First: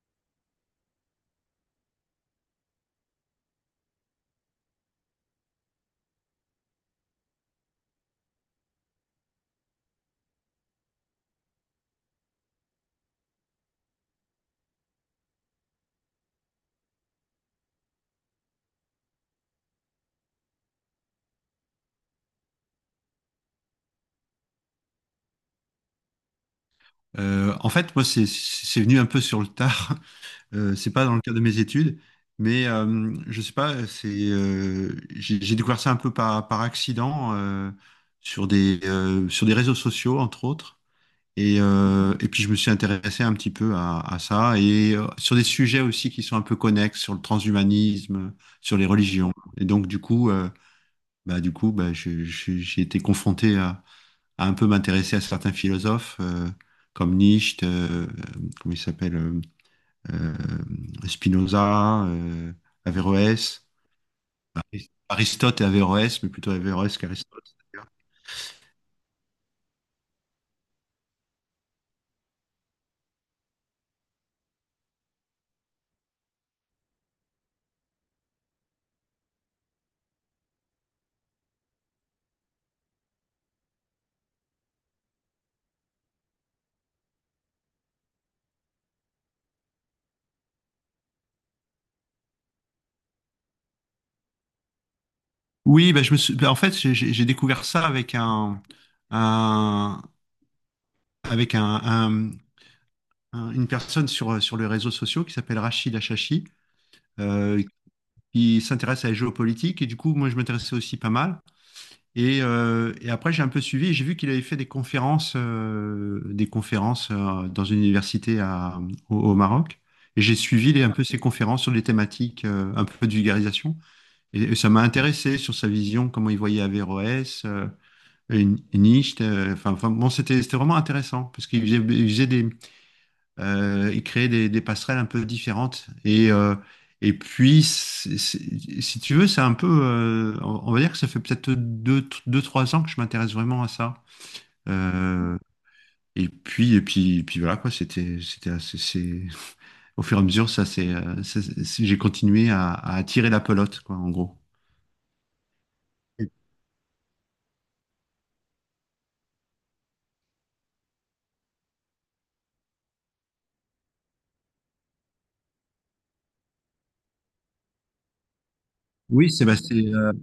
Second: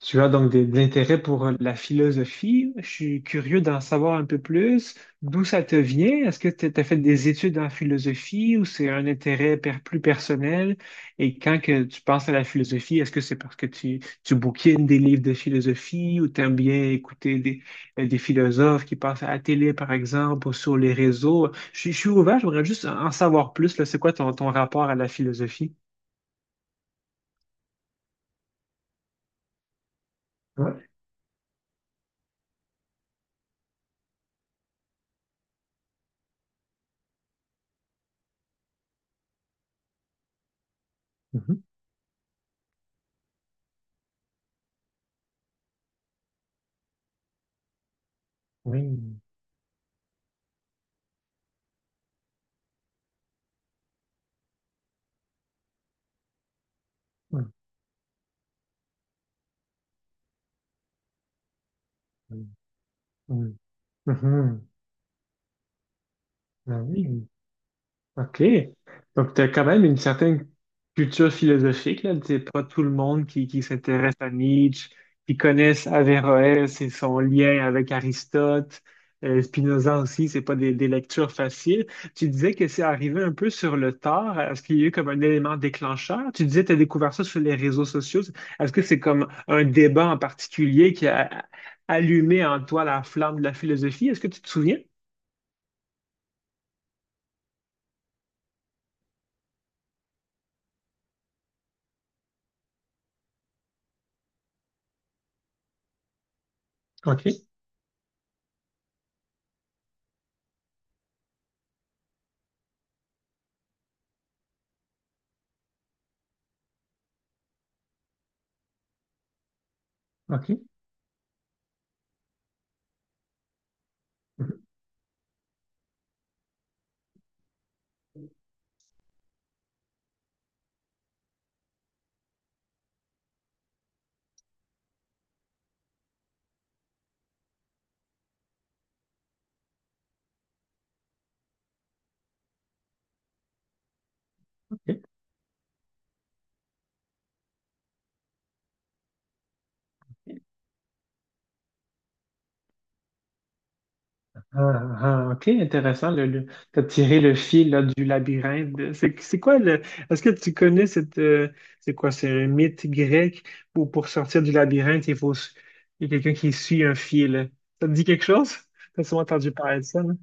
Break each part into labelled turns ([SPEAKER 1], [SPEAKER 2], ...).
[SPEAKER 1] Tu as donc de l'intérêt pour la philosophie. Je suis curieux d'en savoir un peu plus. D'où ça te vient? Est-ce que tu as fait des études en philosophie ou c'est un intérêt plus personnel? Et quand que tu penses à la philosophie, est-ce que c'est parce que tu bouquines des livres de philosophie ou t'aimes bien écouter des philosophes qui passent à la télé, par exemple, ou sur les réseaux? Je suis ouvert, j'aimerais juste en savoir plus, là. C'est quoi ton rapport à la philosophie?
[SPEAKER 2] En fait, moi, c'est venu un peu sur le tard. Euh,
[SPEAKER 1] Ouais.
[SPEAKER 2] c'est pas dans le cadre de mes études, mais je sais pas. C'est J'ai découvert ça un peu par accident, sur des réseaux sociaux entre autres.
[SPEAKER 1] Mhm.
[SPEAKER 2] Et puis je me suis intéressé un petit peu à ça et sur des sujets aussi qui sont un peu connexes sur le transhumanisme, sur les
[SPEAKER 1] Oui.
[SPEAKER 2] religions. Et donc du coup, bah du coup, bah je- j'ai été confronté à un peu m'intéresser à certains philosophes comme
[SPEAKER 1] Oui.
[SPEAKER 2] Nietzsche, comment il s'appelle, Spinoza,
[SPEAKER 1] Oui.
[SPEAKER 2] Averroès,
[SPEAKER 1] Mhm.
[SPEAKER 2] Aristote et Averroès, mais plutôt
[SPEAKER 1] Ah
[SPEAKER 2] Averroès
[SPEAKER 1] oui,
[SPEAKER 2] qu'Aristote d'ailleurs.
[SPEAKER 1] OK. Donc, tu as quand même une certaine culture philosophique, là. C'est pas tout le monde qui s'intéresse à Nietzsche, qui connaissent Averroès et son lien avec Aristote, Spinoza aussi, c'est pas des lectures faciles. Tu disais que c'est arrivé un peu sur le tard. Est-ce qu'il y a eu comme un élément déclencheur? Tu disais que tu as découvert ça sur les réseaux sociaux. Est-ce que c'est comme un débat en particulier qui a allumé en toi la flamme de la philosophie? Est-ce que tu te souviens?
[SPEAKER 2] Oui, je me suis- bah, en fait, j'ai découvert ça avec un- avec un, un- une personne sur les réseaux sociaux qui s'appelle Rachid Achachi,
[SPEAKER 1] OK,
[SPEAKER 2] euh, qui s'intéresse à la géopolitique. Et du coup, moi, je m'intéressais aussi pas mal. Et après, j'ai un peu suivi et j'ai vu qu'il avait fait des conférences dans une université au Maroc. Et j'ai
[SPEAKER 1] OK.
[SPEAKER 2] suivi un peu ses conférences sur des thématiques un peu de vulgarisation. Et
[SPEAKER 1] Mhm,
[SPEAKER 2] ça m'a intéressé sur sa vision, comment il voyait Averroès, et Nietzsche. Enfin, bon, c'était vraiment intéressant parce il faisait des, et créer des passerelles un peu différentes. Et puis, si tu veux, c'est un peu, on va dire que ça fait peut-être deux, trois ans que je m'intéresse vraiment à ça.
[SPEAKER 1] OK.
[SPEAKER 2] Euh, et puis voilà quoi, c'était assez, au fur et à mesure, j'ai continué à attirer la pelote quoi, en gros.
[SPEAKER 1] Ah, ah, ok, intéressant. T'as tiré le fil là, du labyrinthe. C'est quoi le. Est-ce que tu connais cette. C'est quoi? C'est un mythe grec où pour sortir du labyrinthe, il faut. Il y a quelqu'un qui suit un fil. Ça te dit quelque chose? T'as souvent
[SPEAKER 2] Oui, c'est
[SPEAKER 1] entendu
[SPEAKER 2] bah, c'est
[SPEAKER 1] parler de ça, non?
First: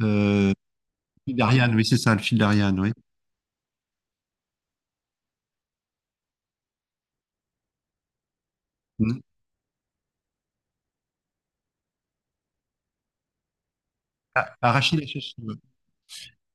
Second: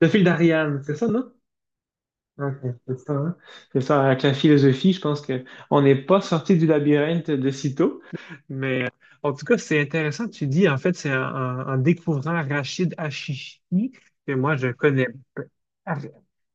[SPEAKER 1] Le fil
[SPEAKER 2] euh,
[SPEAKER 1] d'Ariane, c'est ça, non?
[SPEAKER 2] fil d'Ariane, oui c'est ça, le fil
[SPEAKER 1] Ok,
[SPEAKER 2] d'Ariane, oui.
[SPEAKER 1] c'est ça, hein. C'est ça, avec la philosophie, je pense que on n'est pas sorti du labyrinthe de sitôt, mais
[SPEAKER 2] Mm.
[SPEAKER 1] en tout cas, c'est intéressant, tu dis, en fait, c'est en découvrant Rachid Hachichi, que moi,
[SPEAKER 2] Ah,
[SPEAKER 1] je
[SPEAKER 2] arracher
[SPEAKER 1] connais,
[SPEAKER 2] les
[SPEAKER 1] p-
[SPEAKER 2] cheveux.
[SPEAKER 1] ar-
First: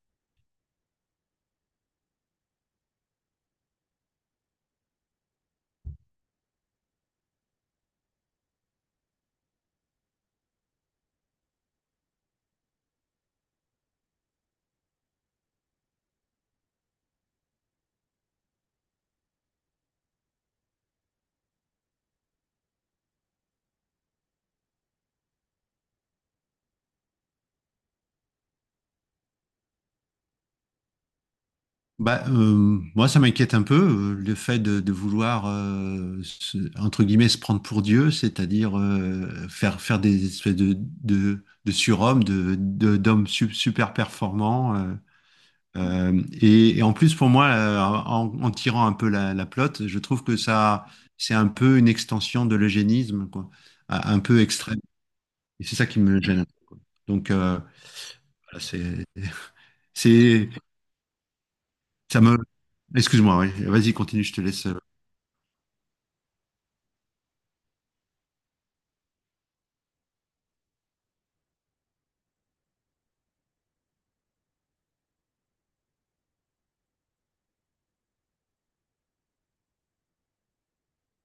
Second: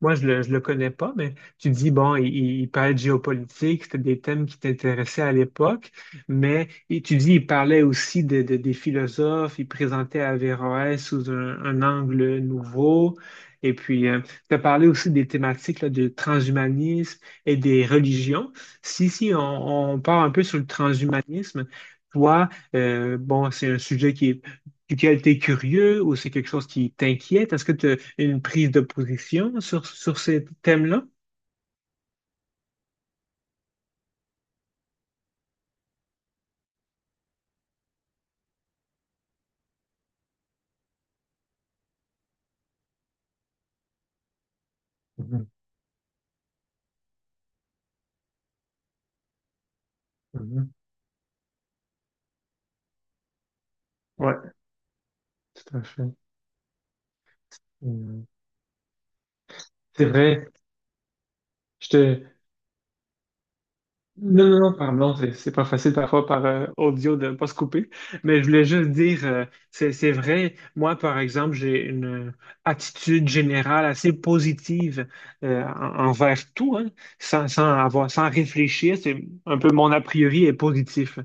[SPEAKER 1] moi, je le connais pas, mais tu dis, bon, il parlait de géopolitique, c'était des thèmes qui t'intéressaient à l'époque, mais et tu dis, il parlait aussi des philosophes, il présentait Averroès sous un angle nouveau, et puis, tu as parlé aussi des thématiques là, de transhumanisme et des religions. Si, si, on part un peu sur le transhumanisme, toi, bon, c'est un sujet qui est, duquel tu es curieux ou c'est quelque chose qui t'inquiète. Est-ce que tu as une prise de position sur ces thèmes-là?
[SPEAKER 2] Moi, ça m'inquiète un peu, le fait de vouloir, entre guillemets, se prendre pour Dieu, c'est-à-dire faire des espèces de surhommes, d'hommes super performants.
[SPEAKER 1] Mhm,
[SPEAKER 2] Et en plus, pour moi, en tirant un peu la pelote, je trouve que
[SPEAKER 1] mhm.
[SPEAKER 2] ça, c'est un peu une extension de l'eugénisme, quoi, un peu
[SPEAKER 1] Ouais,
[SPEAKER 2] extrême. Et
[SPEAKER 1] tout
[SPEAKER 2] c'est
[SPEAKER 1] à
[SPEAKER 2] ça qui
[SPEAKER 1] fait.
[SPEAKER 2] me gêne. Donc, euh,
[SPEAKER 1] Mm.
[SPEAKER 2] voilà, c'est,
[SPEAKER 1] C'est vrai,
[SPEAKER 2] c'est,
[SPEAKER 1] je
[SPEAKER 2] ça
[SPEAKER 1] te.
[SPEAKER 2] me... Excuse-moi, oui. Vas-y, continue, je te
[SPEAKER 1] Non, non,
[SPEAKER 2] laisse.
[SPEAKER 1] non, pardon, c'est pas facile parfois par audio de pas se couper, mais je voulais juste dire, c'est vrai, moi par exemple, j'ai une attitude générale assez positive envers tout, hein, sans avoir, sans réfléchir, c'est un peu mon a priori est positif.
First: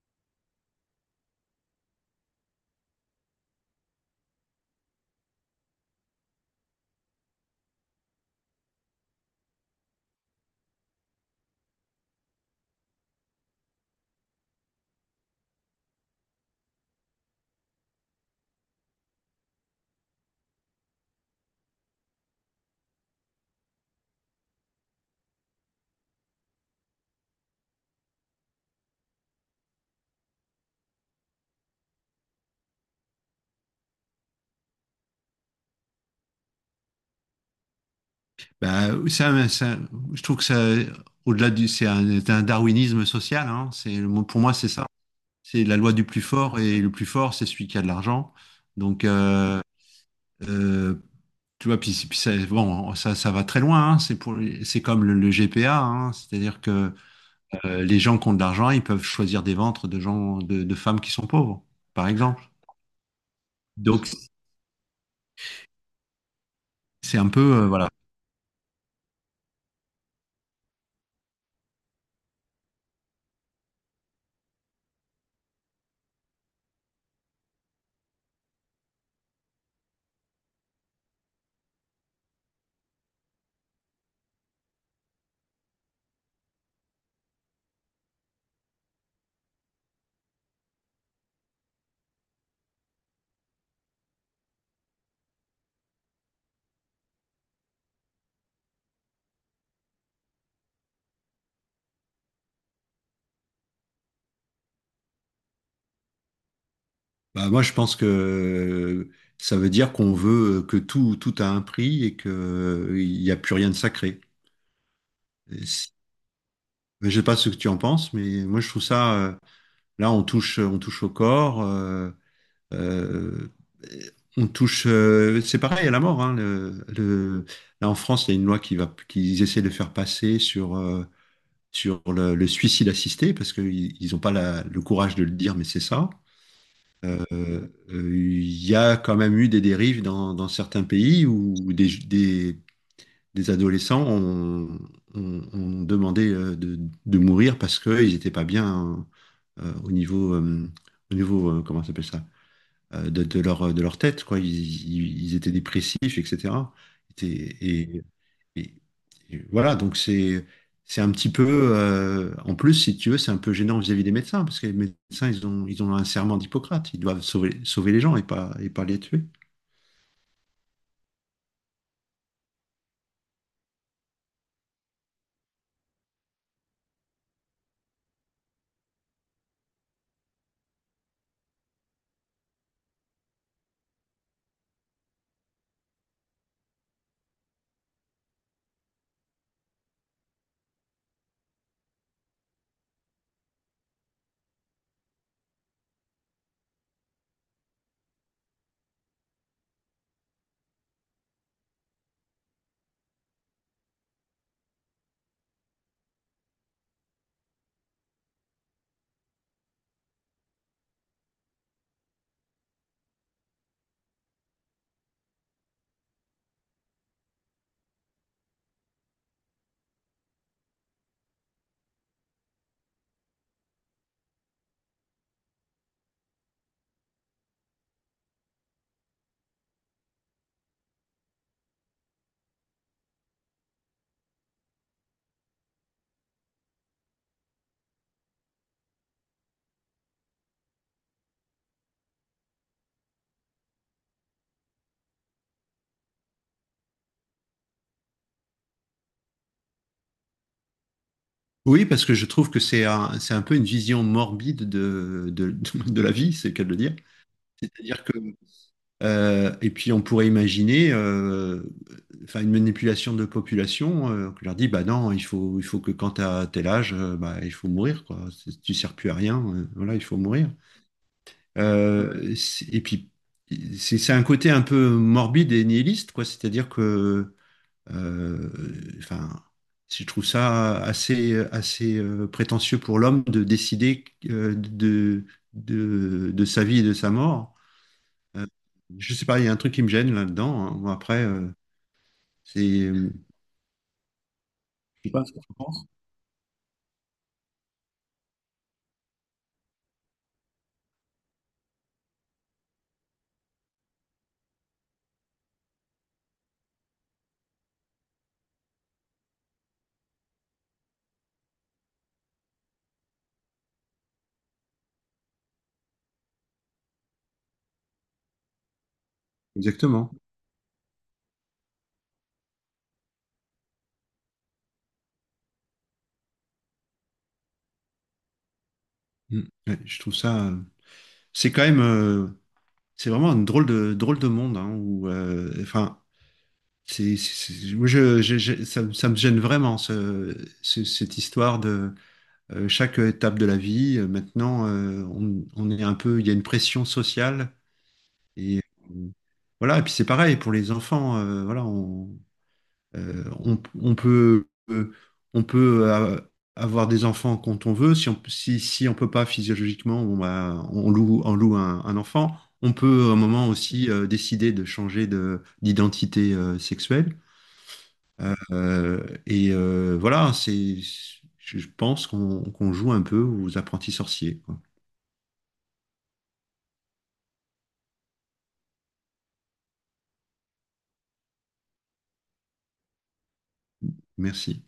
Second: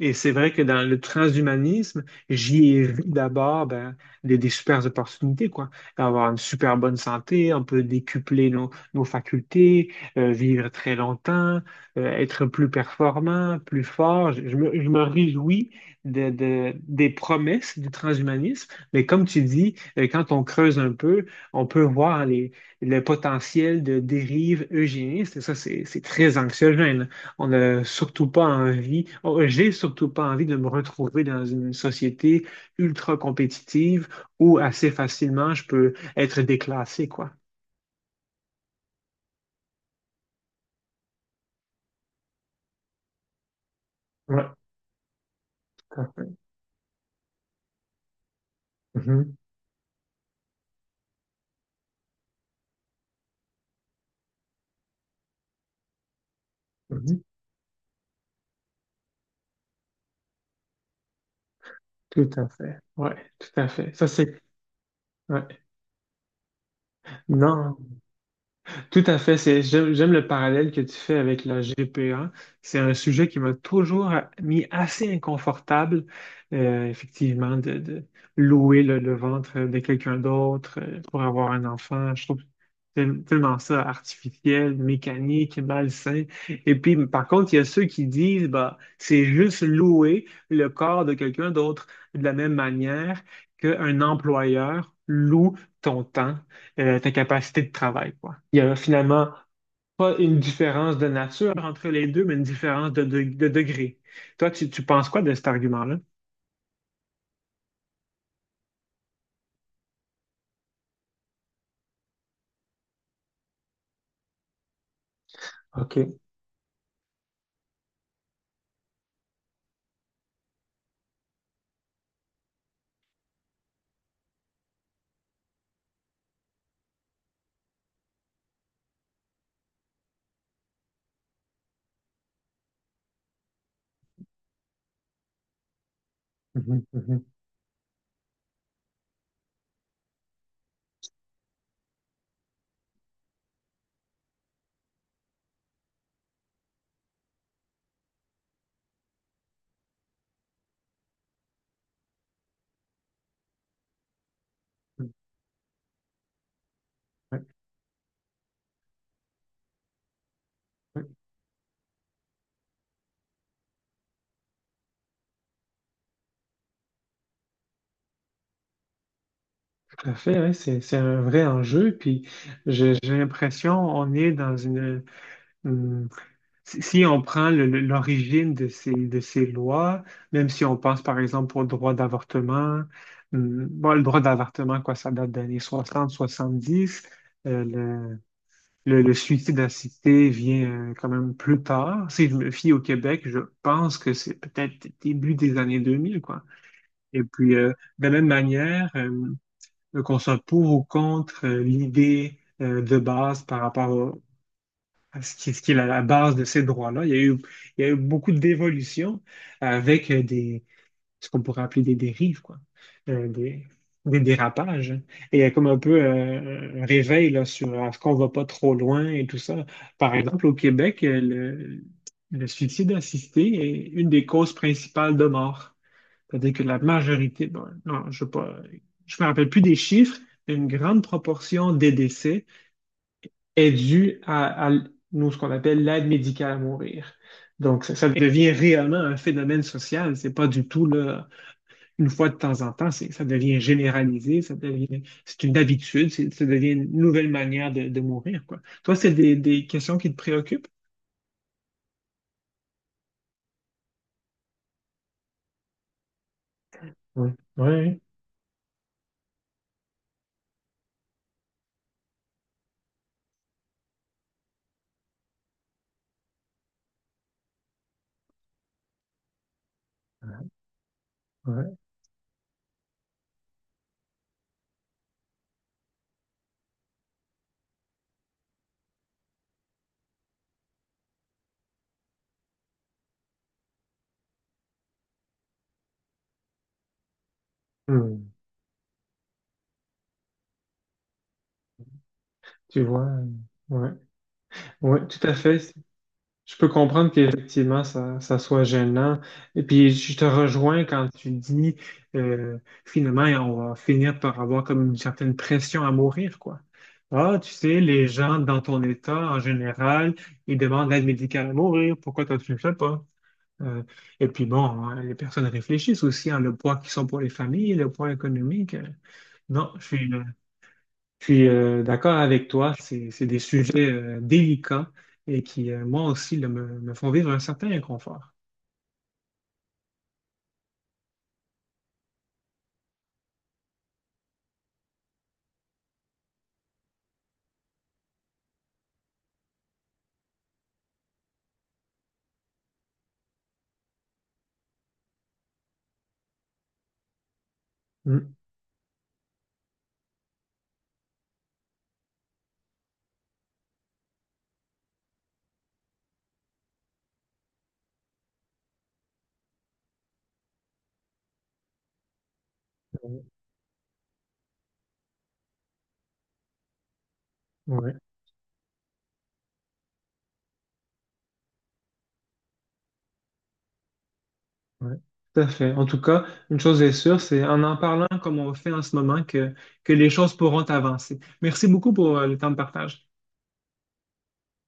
[SPEAKER 1] Et c'est vrai que dans le transhumanisme, j'y ai vu d'abord ben, des super opportunités, quoi. Avoir une super bonne santé, on peut décupler nos facultés, vivre très longtemps, être plus performant, plus fort. Je me réjouis des promesses du transhumanisme, mais comme tu dis, quand on creuse un peu, on peut voir le potentiel de dérive eugéniste, et ça, c'est très anxiogène. On n'a surtout pas envie, oh, j'ai surtout pas envie de me retrouver dans une société ultra compétitive où assez facilement je peux être déclassé, quoi.
[SPEAKER 2] Bah, ça, ça- je trouve que ça, au-delà du, c'est un darwinisme social. Hein, pour
[SPEAKER 1] Ouais,
[SPEAKER 2] moi, c'est ça. C'est la loi
[SPEAKER 1] tout
[SPEAKER 2] du
[SPEAKER 1] à
[SPEAKER 2] plus
[SPEAKER 1] fait.
[SPEAKER 2] fort et le plus fort, c'est celui qui a de l'argent. Donc,
[SPEAKER 1] Mhm,
[SPEAKER 2] euh, euh, Tu vois, puis ça, bon, ça va très loin, hein, c'est comme le GPA, hein, c'est-à-dire que
[SPEAKER 1] mhm.
[SPEAKER 2] les gens qui ont de l'argent, ils peuvent choisir des ventres de gens, de femmes qui sont pauvres, par
[SPEAKER 1] Tout
[SPEAKER 2] exemple.
[SPEAKER 1] à fait. Ouais, tout à fait. Ça,
[SPEAKER 2] Donc,
[SPEAKER 1] c'est. Ouais.
[SPEAKER 2] c'est un peu,
[SPEAKER 1] Non.
[SPEAKER 2] voilà.
[SPEAKER 1] Tout à fait. C'est, j'aime le parallèle que tu fais avec la GPA. C'est un sujet qui m'a toujours mis assez inconfortable, effectivement, de louer le ventre de quelqu'un d'autre pour avoir un enfant. Je trouve tellement ça artificiel, mécanique, malsain. Et puis, par contre, il y a ceux qui disent, bah, c'est juste louer le corps de quelqu'un d'autre de la même manière qu'un employeur loue ton temps ta capacité de travail, quoi. Il y a finalement pas une différence de nature entre les deux, mais une différence de degré. Toi, tu penses quoi de cet argument-là?
[SPEAKER 2] Moi, je pense que ça veut dire qu'on veut tout a un prix et que il n'y a plus rien de sacré. Et si...
[SPEAKER 1] OK.
[SPEAKER 2] Je sais pas ce que tu en penses, mais moi, je trouve ça, là, on touche au corps, euh, on touche, c'est pareil à la mort, hein, là, en France, il y a une loi qui va, qu'ils essaient de faire passer sur, sur le suicide assisté parce qu'ils n'ont pas le courage de le dire, mais c'est ça.
[SPEAKER 1] Mhm, mhm,
[SPEAKER 2] Euh, euh, Il y a quand même eu des dérives dans certains pays où des adolescents ont demandé de mourir parce qu'ils n'étaient pas bien euh, au niveau, euh, au niveau comment ça s'appelle ça, de leur tête, quoi.
[SPEAKER 1] mhm.
[SPEAKER 2] Ils étaient dépressifs, etc.
[SPEAKER 1] Ouais,
[SPEAKER 2] Et, et- et voilà, donc c'est
[SPEAKER 1] ouais,
[SPEAKER 2] un petit peu, en plus, si tu veux, c'est un peu gênant vis-à-vis des médecins, parce que les médecins, ils ont un serment d'Hippocrate, ils doivent sauver, sauver les gens et pas les tuer.
[SPEAKER 1] tout à fait, ouais, c'est un vrai enjeu. Puis j'ai l'impression on est dans une- si si on prend l'origine de de ces lois, même si on pense par exemple au droit d'avortement, bon, le droit d'avortement, quoi, ça date des années 60-70. Le suicide assisté vient quand même plus tard. Si je me fie au Québec, je pense que c'est peut-être début des années 2000, quoi. Et puis, de la même manière, qu'on soit pour ou contre l'idée de base par rapport à ce ce qui est la base de ces droits-là, il y a eu, il y a eu beaucoup d'évolutions avec ce qu'on pourrait appeler des dérives, quoi. Euh, des, des dérapages, hein. Et il y a comme un peu un réveil là, sur est-ce qu'on va pas trop loin et tout ça. Par exemple, au Québec, le suicide assisté est une des causes principales de mort. C'est-à-dire que la majorité, bon, non, je ne pas, je me rappelle plus des chiffres, mais une grande proportion des décès est due à nous, ce qu'on appelle l'aide médicale à mourir. Donc, ça devient réellement un phénomène social. C'est pas du tout là, une fois de temps en temps, ça devient généralisé, ça devient, c'est une habitude, ça devient une nouvelle manière de mourir, quoi. Toi, c'est des questions qui te préoccupent?
[SPEAKER 2] Oui, parce que je trouve que c'est un peu une vision morbide de la vie, c'est le cas de le dire.
[SPEAKER 1] Oui, oui,
[SPEAKER 2] C'est-à-dire que, et puis on pourrait imaginer une manipulation de population, on leur dit, bah non, il faut que quand tu as tel âge, bah, il faut mourir, quoi. C'est... Tu sers plus à rien, voilà, il faut
[SPEAKER 1] oui.
[SPEAKER 2] mourir.
[SPEAKER 1] Ouais.
[SPEAKER 2] Euh, c'est- et puis, c'est un côté un peu morbide et nihiliste, quoi. Euh, enfin, je trouve ça assez, assez prétentieux pour l'homme de décider euh, de, de sa vie et de sa mort.
[SPEAKER 1] Hmm.
[SPEAKER 2] Euh, je sais pas, il y a un truc qui me gêne là-dedans, hein. Bon, après, c'est
[SPEAKER 1] Tu vois,
[SPEAKER 2] Je
[SPEAKER 1] ouais, oui,
[SPEAKER 2] sais pas
[SPEAKER 1] tout
[SPEAKER 2] ce
[SPEAKER 1] à
[SPEAKER 2] que tu
[SPEAKER 1] fait.
[SPEAKER 2] penses.
[SPEAKER 1] Je peux comprendre qu'effectivement, ça soit gênant. Et puis, je te rejoins quand tu dis, euh, finalement, on va finir par avoir comme une certaine pression à mourir, quoi. Ah, tu sais, les gens dans ton état, en général, ils demandent l'aide médicale à mourir. Pourquoi toi, tu ne le fais pas? Euh, et puis, bon, hein, les personnes réfléchissent aussi, à le poids qu'ils sont pour les familles, le poids économique. Non, je suis,
[SPEAKER 2] Exactement.
[SPEAKER 1] Je suis d'accord avec toi, c'est des sujets délicats et qui, moi aussi, là, me font vivre un certain inconfort.
[SPEAKER 2] Mm. Ouais, je trouve ça. C'est quand même, c'est vraiment un drôle de monde, hein, où, Moi, ça me gêne vraiment cette histoire de chaque étape de la vie. Maintenant, on est un peu, il y a une pression sociale
[SPEAKER 1] Mm.
[SPEAKER 2] et euh, voilà. Et puis c'est pareil pour les enfants. On peut, on peut euh, avoir des enfants quand on veut. Si on peut pas physiologiquement, on loue un enfant. On peut à un moment aussi décider de changer d'identité sexuelle.
[SPEAKER 1] Ouais,
[SPEAKER 2] Voilà, c'est, je pense qu'on joue un peu aux apprentis sorciers, quoi.
[SPEAKER 1] ouais. Tout à fait. En tout cas, une chose est sûre, c'est en en parlant comme on fait en ce moment que les choses pourront avancer. Merci beaucoup pour le temps de partage.
[SPEAKER 2] Merci.